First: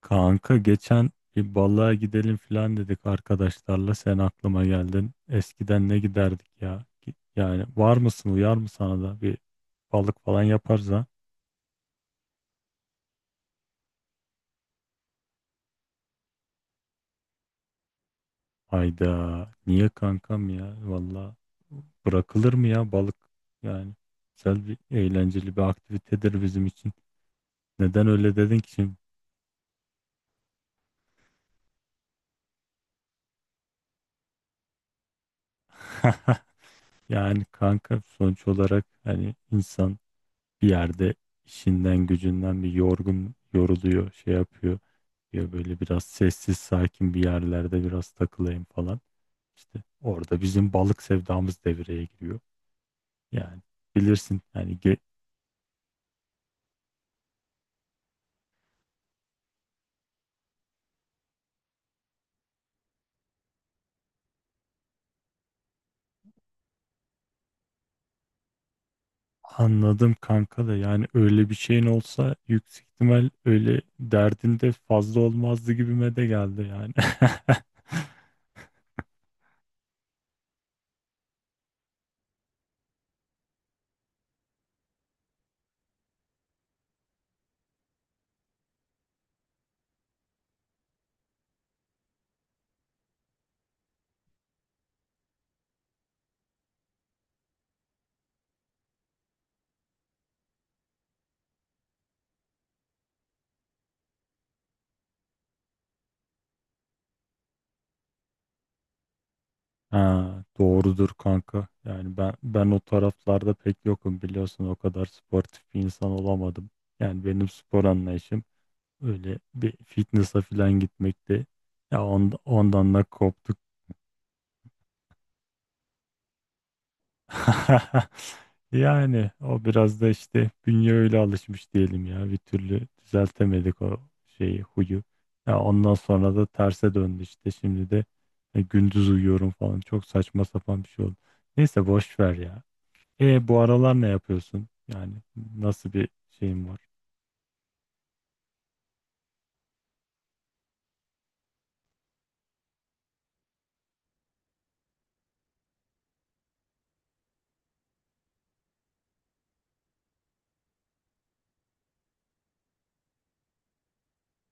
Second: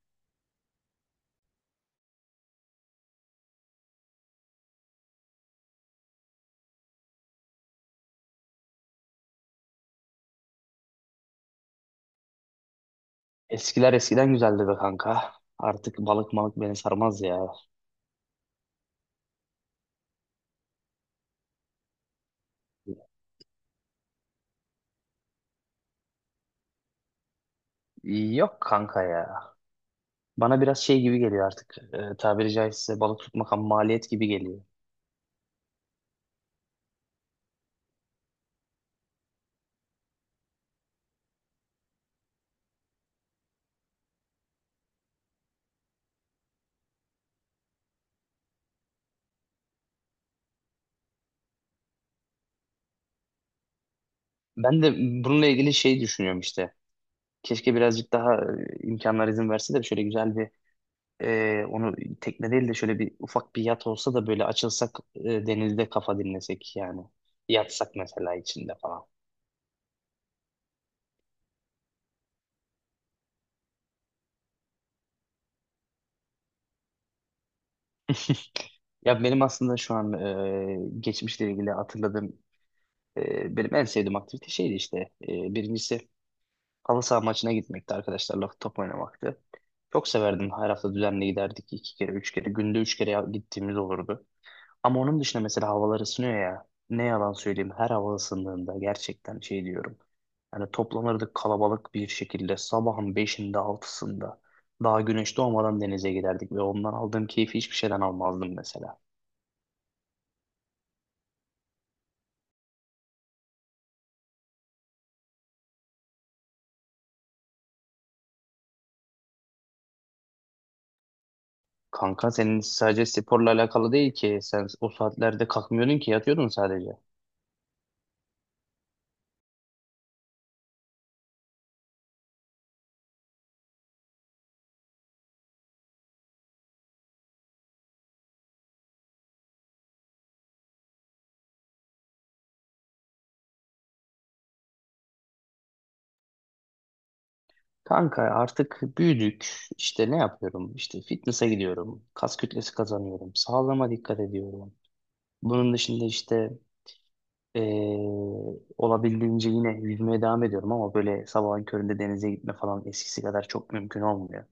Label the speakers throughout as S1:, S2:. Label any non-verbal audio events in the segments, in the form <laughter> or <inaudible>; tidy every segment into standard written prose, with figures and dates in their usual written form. S1: Kanka geçen bir balığa gidelim falan dedik arkadaşlarla. Sen aklıma geldin. Eskiden ne giderdik ya? Yani var mısın, uyar mı sana da bir balık falan yaparız, ha?
S2: Eskiler eskiden güzeldi be kanka. Artık balık malık beni sarmaz ya.
S1: Hayda, niye kankam ya? Valla bırakılır mı ya balık? Yani güzel bir, eğlenceli bir aktivitedir bizim için. Neden öyle
S2: Yok
S1: dedin ki şimdi?
S2: kanka ya. Bana biraz şey gibi geliyor artık. Tabiri caizse balık tutmak ham maliyet gibi geliyor.
S1: <laughs> Yani kanka sonuç olarak hani insan bir yerde işinden gücünden bir yorgun yoruluyor, şey yapıyor. Ya böyle biraz sessiz sakin bir yerlerde biraz takılayım falan. İşte orada bizim balık sevdamız devreye giriyor. Yani bilirsin yani
S2: Ben de bununla ilgili şey düşünüyorum işte. Keşke birazcık daha imkanlar izin verse de şöyle güzel bir onu tekne değil de şöyle bir ufak bir yat olsa da böyle açılsak, denizde kafa dinlesek yani. Yatsak mesela içinde falan.
S1: anladım kanka, da yani öyle bir şeyin olsa yüksek ihtimal öyle derdinde fazla olmazdı gibime de geldi yani. <laughs>
S2: Ya benim aslında şu an geçmişle ilgili hatırladığım, benim en sevdiğim aktivite şeydi işte. Birincisi halı saha maçına gitmekti, arkadaşlarla top oynamaktı. Çok severdim. Her hafta düzenli giderdik. İki kere, üç kere. Günde üç kere gittiğimiz olurdu. Ama onun dışında mesela havalar ısınıyor ya. Ne yalan söyleyeyim. Her hava ısındığında gerçekten şey diyorum. Yani toplanırdık kalabalık bir şekilde. Sabahın beşinde, altısında. Daha güneş doğmadan denize giderdik. Ve ondan aldığım keyfi hiçbir şeyden almazdım mesela.
S1: Ha, doğrudur kanka. Yani ben o taraflarda pek yokum, biliyorsun. O kadar sportif bir insan olamadım. Yani benim spor anlayışım öyle bir fitness'a falan gitmekte. Ya
S2: Kanka
S1: ondan,
S2: senin
S1: ondan da
S2: sadece sporla
S1: koptuk.
S2: alakalı değil ki. Sen o saatlerde kalkmıyordun ki, yatıyordun sadece.
S1: <laughs> Yani o biraz da işte bünye öyle alışmış diyelim ya. Bir türlü düzeltemedik o şeyi, huyu. Ya ondan sonra da terse döndü işte. Şimdi de gündüz uyuyorum falan. Çok saçma sapan bir şey oldu. Neyse, boş ver ya. E, bu aralar ne yapıyorsun? Yani nasıl bir şeyin var?
S2: Kanka artık büyüdük. İşte ne yapıyorum? İşte fitness'a gidiyorum. Kas kütlesi kazanıyorum. Sağlığıma dikkat ediyorum. Bunun dışında işte eee, olabildiğince yine yüzmeye devam ediyorum, ama böyle sabahın köründe denize gitme falan eskisi kadar çok mümkün olmuyor.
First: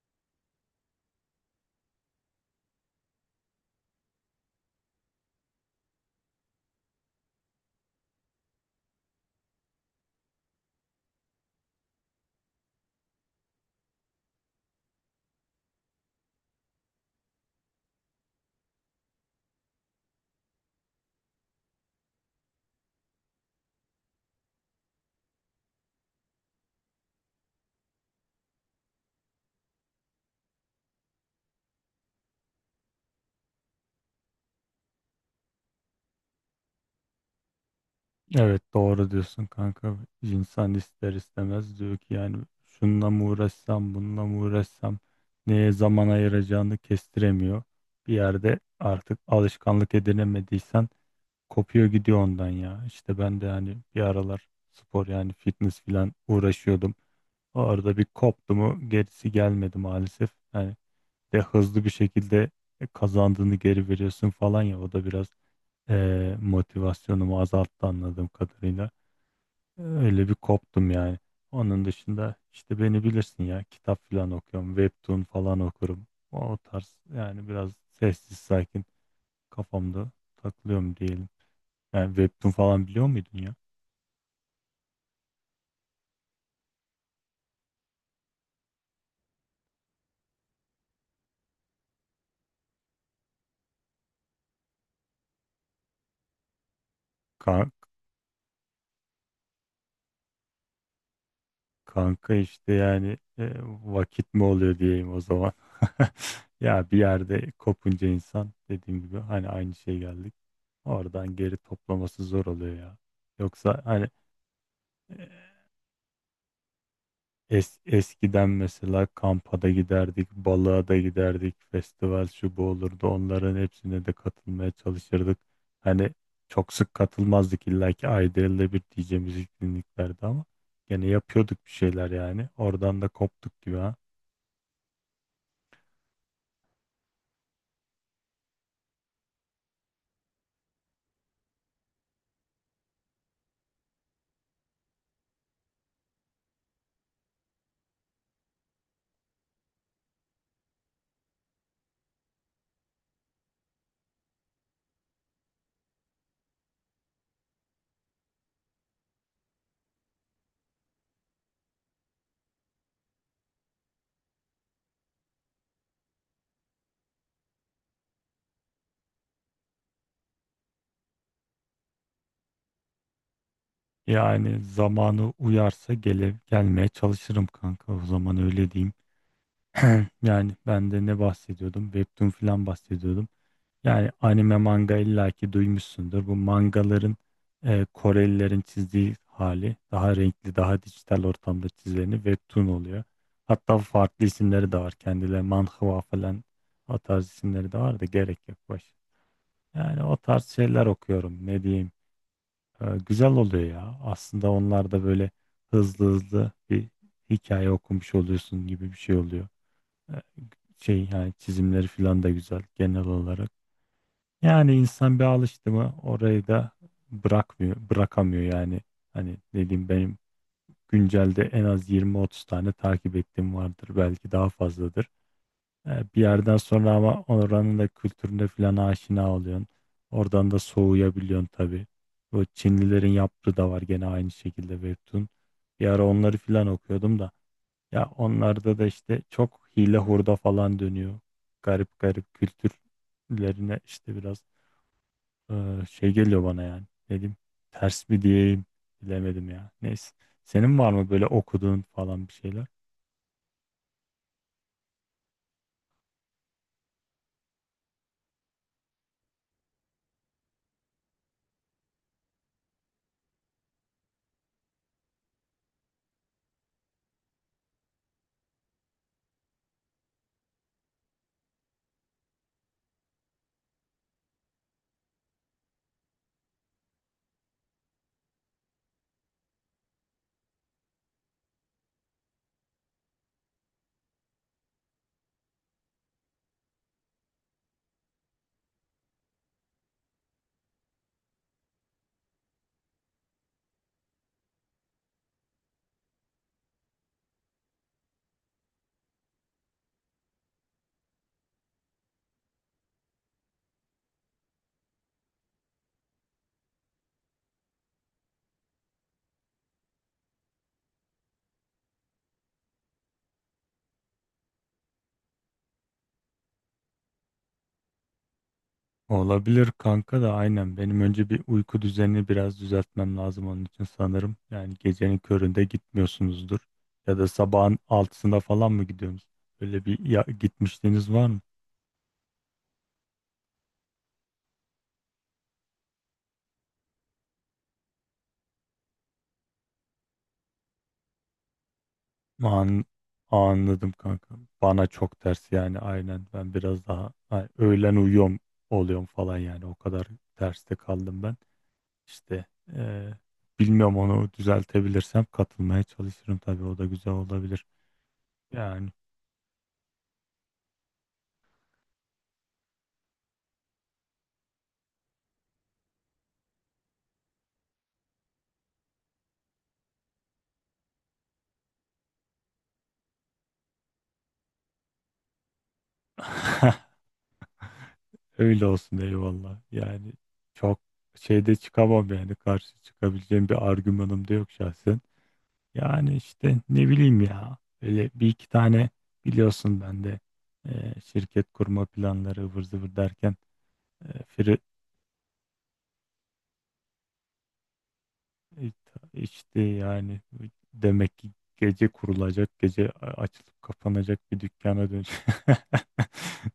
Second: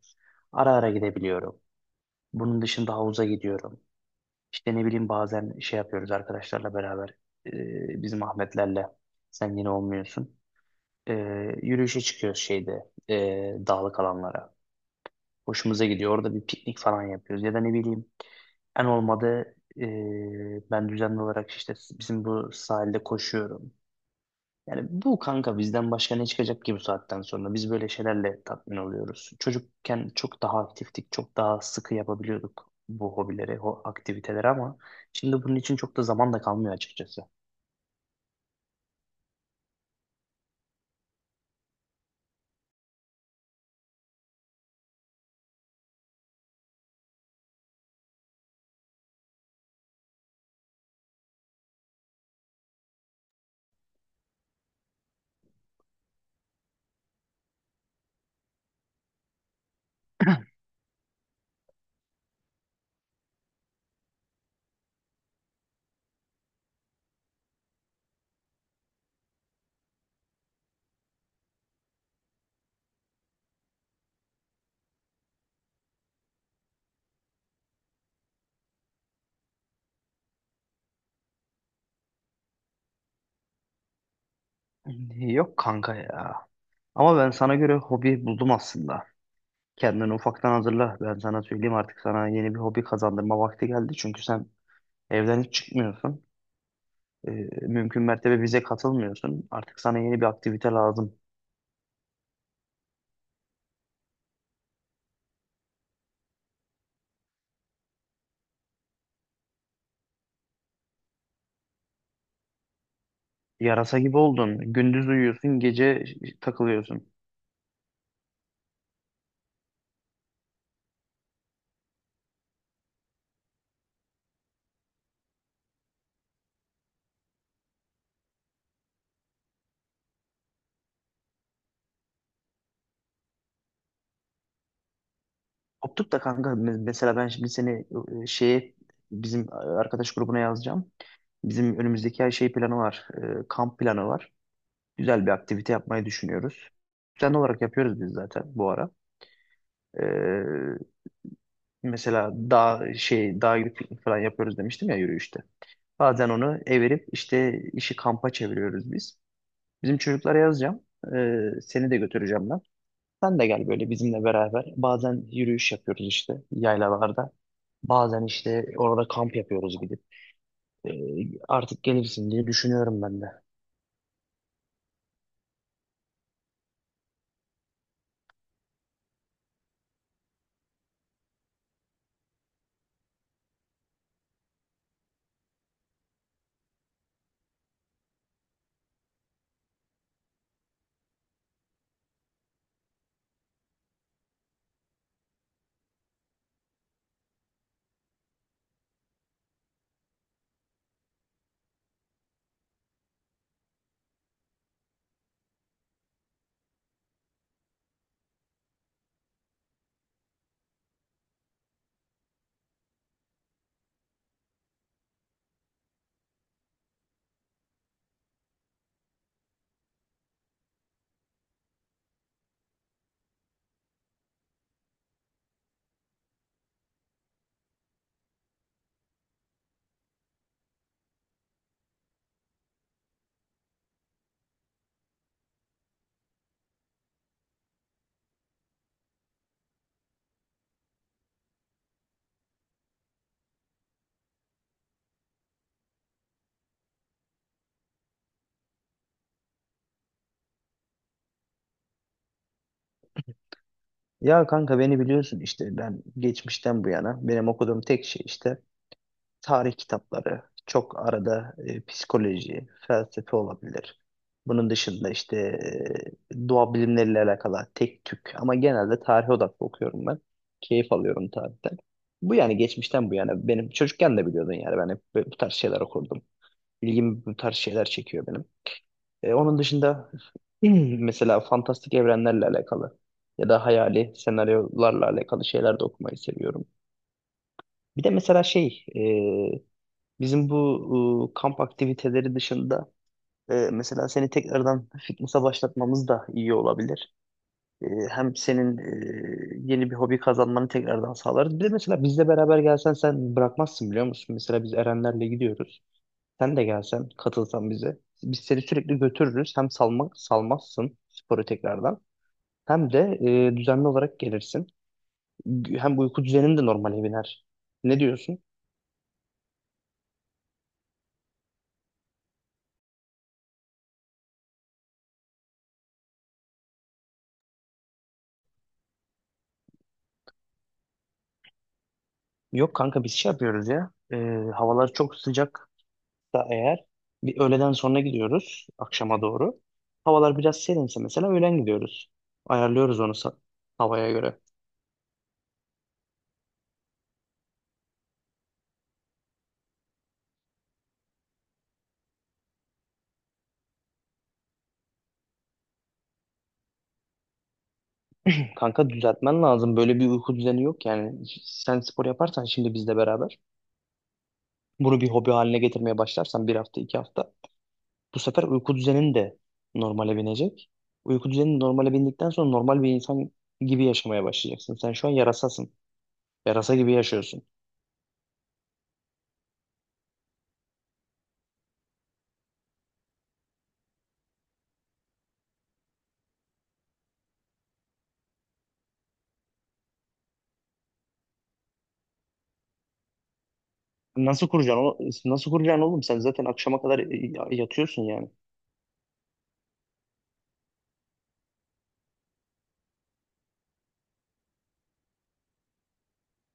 S2: Ara ara gidebiliyorum. Bunun dışında havuza gidiyorum. İşte ne bileyim, bazen şey yapıyoruz arkadaşlarla beraber. Bizim Ahmetlerle. Sen yine olmuyorsun. Yürüyüşe çıkıyoruz şeyde, dağlık alanlara. Hoşumuza gidiyor. Orada bir piknik falan yapıyoruz. Ya da ne bileyim, en olmadı, ben düzenli olarak işte bizim bu sahilde koşuyorum. Yani bu kanka bizden başka ne çıkacak ki bu saatten sonra? Biz böyle şeylerle tatmin oluyoruz. Çocukken çok daha aktiftik, çok daha sıkı yapabiliyorduk bu hobileri, o aktiviteleri, ama şimdi bunun için çok da zaman da kalmıyor açıkçası.
S1: Evet, doğru diyorsun kanka. İnsan ister istemez diyor ki yani şununla mı uğraşsam, bununla mı uğraşsam, neye zaman ayıracağını kestiremiyor. Bir yerde artık alışkanlık edinemediysen kopuyor, gidiyor ondan ya. İşte ben de hani bir aralar spor, yani fitness filan uğraşıyordum. O arada bir koptu mu gerisi gelmedi maalesef. Yani de hızlı bir şekilde kazandığını geri veriyorsun falan ya, o da biraz motivasyonumu azalttı anladığım kadarıyla. Öyle bir koptum yani. Onun dışında işte beni bilirsin ya, kitap falan okuyorum. Webtoon falan okurum. O tarz yani, biraz sessiz sakin kafamda takılıyorum diyelim. Yani Webtoon falan biliyor muydun ya?
S2: Yok kanka ya. Ama ben sana göre hobi buldum aslında. Kendini ufaktan hazırla. Ben sana söyleyeyim, artık sana yeni bir hobi kazandırma vakti geldi. Çünkü sen evden hiç çıkmıyorsun. Ee,
S1: Ka-
S2: Mümkün mertebe bize katılmıyorsun. Artık sana yeni bir aktivite lazım.
S1: Kanka işte yani vakit mi oluyor diyeyim o zaman. <laughs> Ya bir yerde kopunca insan dediğim gibi hani aynı şey geldik. Oradan geri toplaması zor oluyor ya. Yoksa
S2: Yarasa
S1: hani
S2: gibi oldun. Gündüz
S1: e,
S2: uyuyorsun, gece takılıyorsun.
S1: Eskiden mesela kampa da giderdik, balığa da giderdik, festival şu bu olurdu. Onların hepsine de katılmaya çalışırdık. Hani çok sık katılmazdık, illa ki ayda yılda bir diyeceğimiz etkinliklerdi ama gene yapıyorduk bir şeyler yani. Oradan da koptuk gibi ha.
S2: Koptuk da kanka, mesela ben şimdi seni şeye, bizim arkadaş grubuna yazacağım. Bizim önümüzdeki ay şey planı var. Kamp planı var. Güzel bir aktivite yapmayı düşünüyoruz. Düzenli olarak yapıyoruz biz zaten bu ara. E, Mesela dağ şey dağ gidip piknik falan yapıyoruz demiştim ya yürüyüşte. Bazen onu evirip işte işi kampa çeviriyoruz biz. Bizim çocuklara yazacağım. Seni de götüreceğim ben. Sen de gel böyle bizimle beraber. Bazen yürüyüş yapıyoruz işte yaylalarda. Bazen işte orada kamp yapıyoruz gidip. Artık gelirsin diye düşünüyorum ben de.
S1: Yani zamanı uyarsa gelmeye çalışırım kanka, o zaman öyle diyeyim. <clears throat> Yani ben de ne bahsediyordum? Webtoon falan bahsediyordum. Yani anime, manga illaki duymuşsundur. Bu mangaların Korelilerin çizdiği hali, daha renkli, daha dijital ortamda çizileni webtoon oluyor. Hatta farklı isimleri de var. Kendileri manhwa falan, o tarz isimleri de var da gerek yok baş. Yani o tarz şeyler okuyorum. Ne diyeyim? E, güzel oluyor ya. Aslında onlar da böyle hızlı hızlı bir hikaye okumuş oluyorsun gibi bir şey oluyor. E, şey yani çizimleri falan da güzel genel olarak. Yani insan bir alıştı mı orayı da bırakmıyor, bırakamıyor yani. Hani dediğim, benim güncelde en az 20-30 tane takip ettiğim vardır. Belki daha fazladır. Bir yerden sonra ama oranın da kültürüne falan aşina oluyorsun. Oradan da soğuyabiliyorsun tabii. Bu Çinlilerin yaptığı da var gene aynı şekilde Webtoon. Bir ara onları falan okuyordum da. Ya onlarda da işte çok hile hurda falan dönüyor. Garip garip kültürlerine işte biraz şey geliyor bana yani. Dedim ters mi diyeyim, bilemedim ya. Neyse. Senin var mı böyle okuduğun falan bir şeyler?
S2: Ya kanka, beni biliyorsun işte, ben geçmişten bu yana benim okuduğum tek şey işte tarih kitapları, çok arada psikoloji, felsefe olabilir. Bunun dışında işte doğa bilimleriyle alakalı tek tük, ama genelde tarihe odaklı okuyorum ben. Keyif alıyorum tarihten. Bu yani geçmişten bu yana benim, çocukken de biliyordun yani, ben hep bu bu tarz şeyler okurdum. İlgimi bu tarz şeyler çekiyor benim. Onun dışında <clears throat> mesela fantastik evrenlerle alakalı ya da hayali senaryolarla alakalı şeyler de okumayı seviyorum. Bir de mesela şey bizim bu kamp aktiviteleri dışında, mesela seni tekrardan fitness'a başlatmamız da iyi olabilir. Hem senin yeni bir hobi kazanmanı tekrardan sağlarız. Bir de mesela bizle beraber gelsen sen bırakmazsın biliyor musun? Mesela biz Erenlerle gidiyoruz. Sen de gelsen, katılsan bize. Biz seni sürekli götürürüz. Hem salmak salmazsın sporu tekrardan. Hem de düzenli olarak gelirsin. Hem uyku düzenin de normale biner. Ne diyorsun?
S1: Olabilir kanka, da aynen. Benim önce bir uyku düzenini biraz düzeltmem lazım onun için sanırım. Yani gecenin köründe gitmiyorsunuzdur. Ya da sabahın altısında falan mı gidiyorsunuz? Öyle bir ya, gitmişliğiniz var mı?
S2: Yok kanka, biz şey yapıyoruz ya. Havalar çok sıcak. Da eğer bir öğleden sonra gidiyoruz akşama doğru. Havalar biraz serinse mesela öğlen gidiyoruz.
S1: An,
S2: Ayarlıyoruz onu
S1: anladım
S2: havaya
S1: kanka.
S2: göre.
S1: Bana çok ters yani aynen. Ben biraz daha öğlen uyuyorum oluyorum falan yani. O kadar terste kaldım ben. İşte eee, bilmiyorum, onu düzeltebilirsem katılmaya çalışırım tabii, o da güzel olabilir. Yani
S2: Kanka, düzeltmen lazım. Böyle bir uyku düzeni yok yani. Sen spor yaparsan şimdi bizle beraber, bunu bir hobi haline getirmeye başlarsan bir hafta iki hafta, bu sefer uyku düzenin de normale binecek. Uyku düzenin normale bindikten sonra normal bir insan gibi yaşamaya başlayacaksın. Sen şu an yarasasın. Yarasa gibi
S1: <laughs>
S2: yaşıyorsun.
S1: öyle olsun, eyvallah. Yani çok şeyde çıkamam yani, karşı çıkabileceğim bir argümanım da yok şahsen. Yani işte ne bileyim ya, öyle bir iki tane biliyorsun, ben de şirket kurma planları ıvır zıvır derken
S2: Nasıl kuracaksın? Nasıl kuracaksın oğlum? Sen zaten akşama kadar yatıyorsun yani.
S1: İ- İşte yani demek ki gece kurulacak, açılıp kapanacak bir dükkana dönecek. <laughs>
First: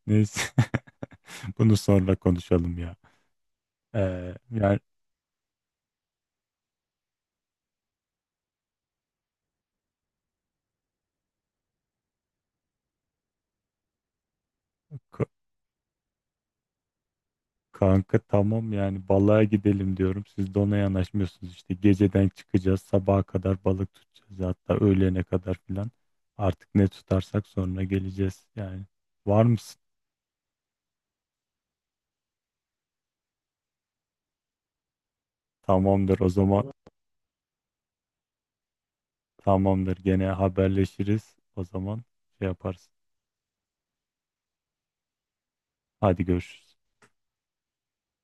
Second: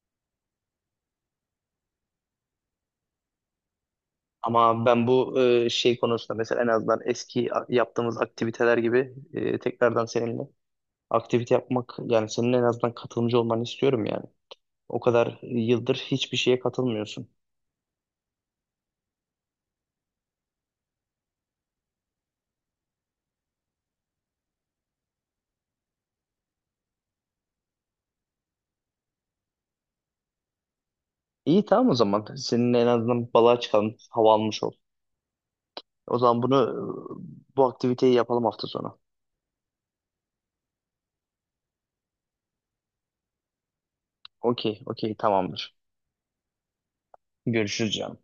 S1: Neyse. <laughs> Bunu sonra konuşalım ya. Yani
S2: Ama ben bu şey konusunda mesela en azından eski yaptığımız aktiviteler gibi, tekrardan seninle aktivite yapmak, yani senin en azından katılımcı olmanı istiyorum yani. O
S1: k-
S2: kadar yıldır hiçbir şeye katılmıyorsun.
S1: kanka tamam, yani balığa gidelim diyorum. Siz de ona yanaşmıyorsunuz işte. Geceden çıkacağız, sabaha kadar balık tutacağız, hatta öğlene kadar filan. Artık ne tutarsak sonra geleceğiz yani. Var mısın?
S2: İyi, tamam o zaman. Seninle en azından balığa çıkalım. Hava almış ol. O
S1: Tamamdır o
S2: zaman bunu
S1: zaman.
S2: bu aktiviteyi yapalım hafta sonu.
S1: Tamamdır. Gene haberleşiriz. O zaman şey yaparsın.
S2: Okey, okey, tamamdır.
S1: Hadi, görüşürüz.
S2: Görüşürüz canım.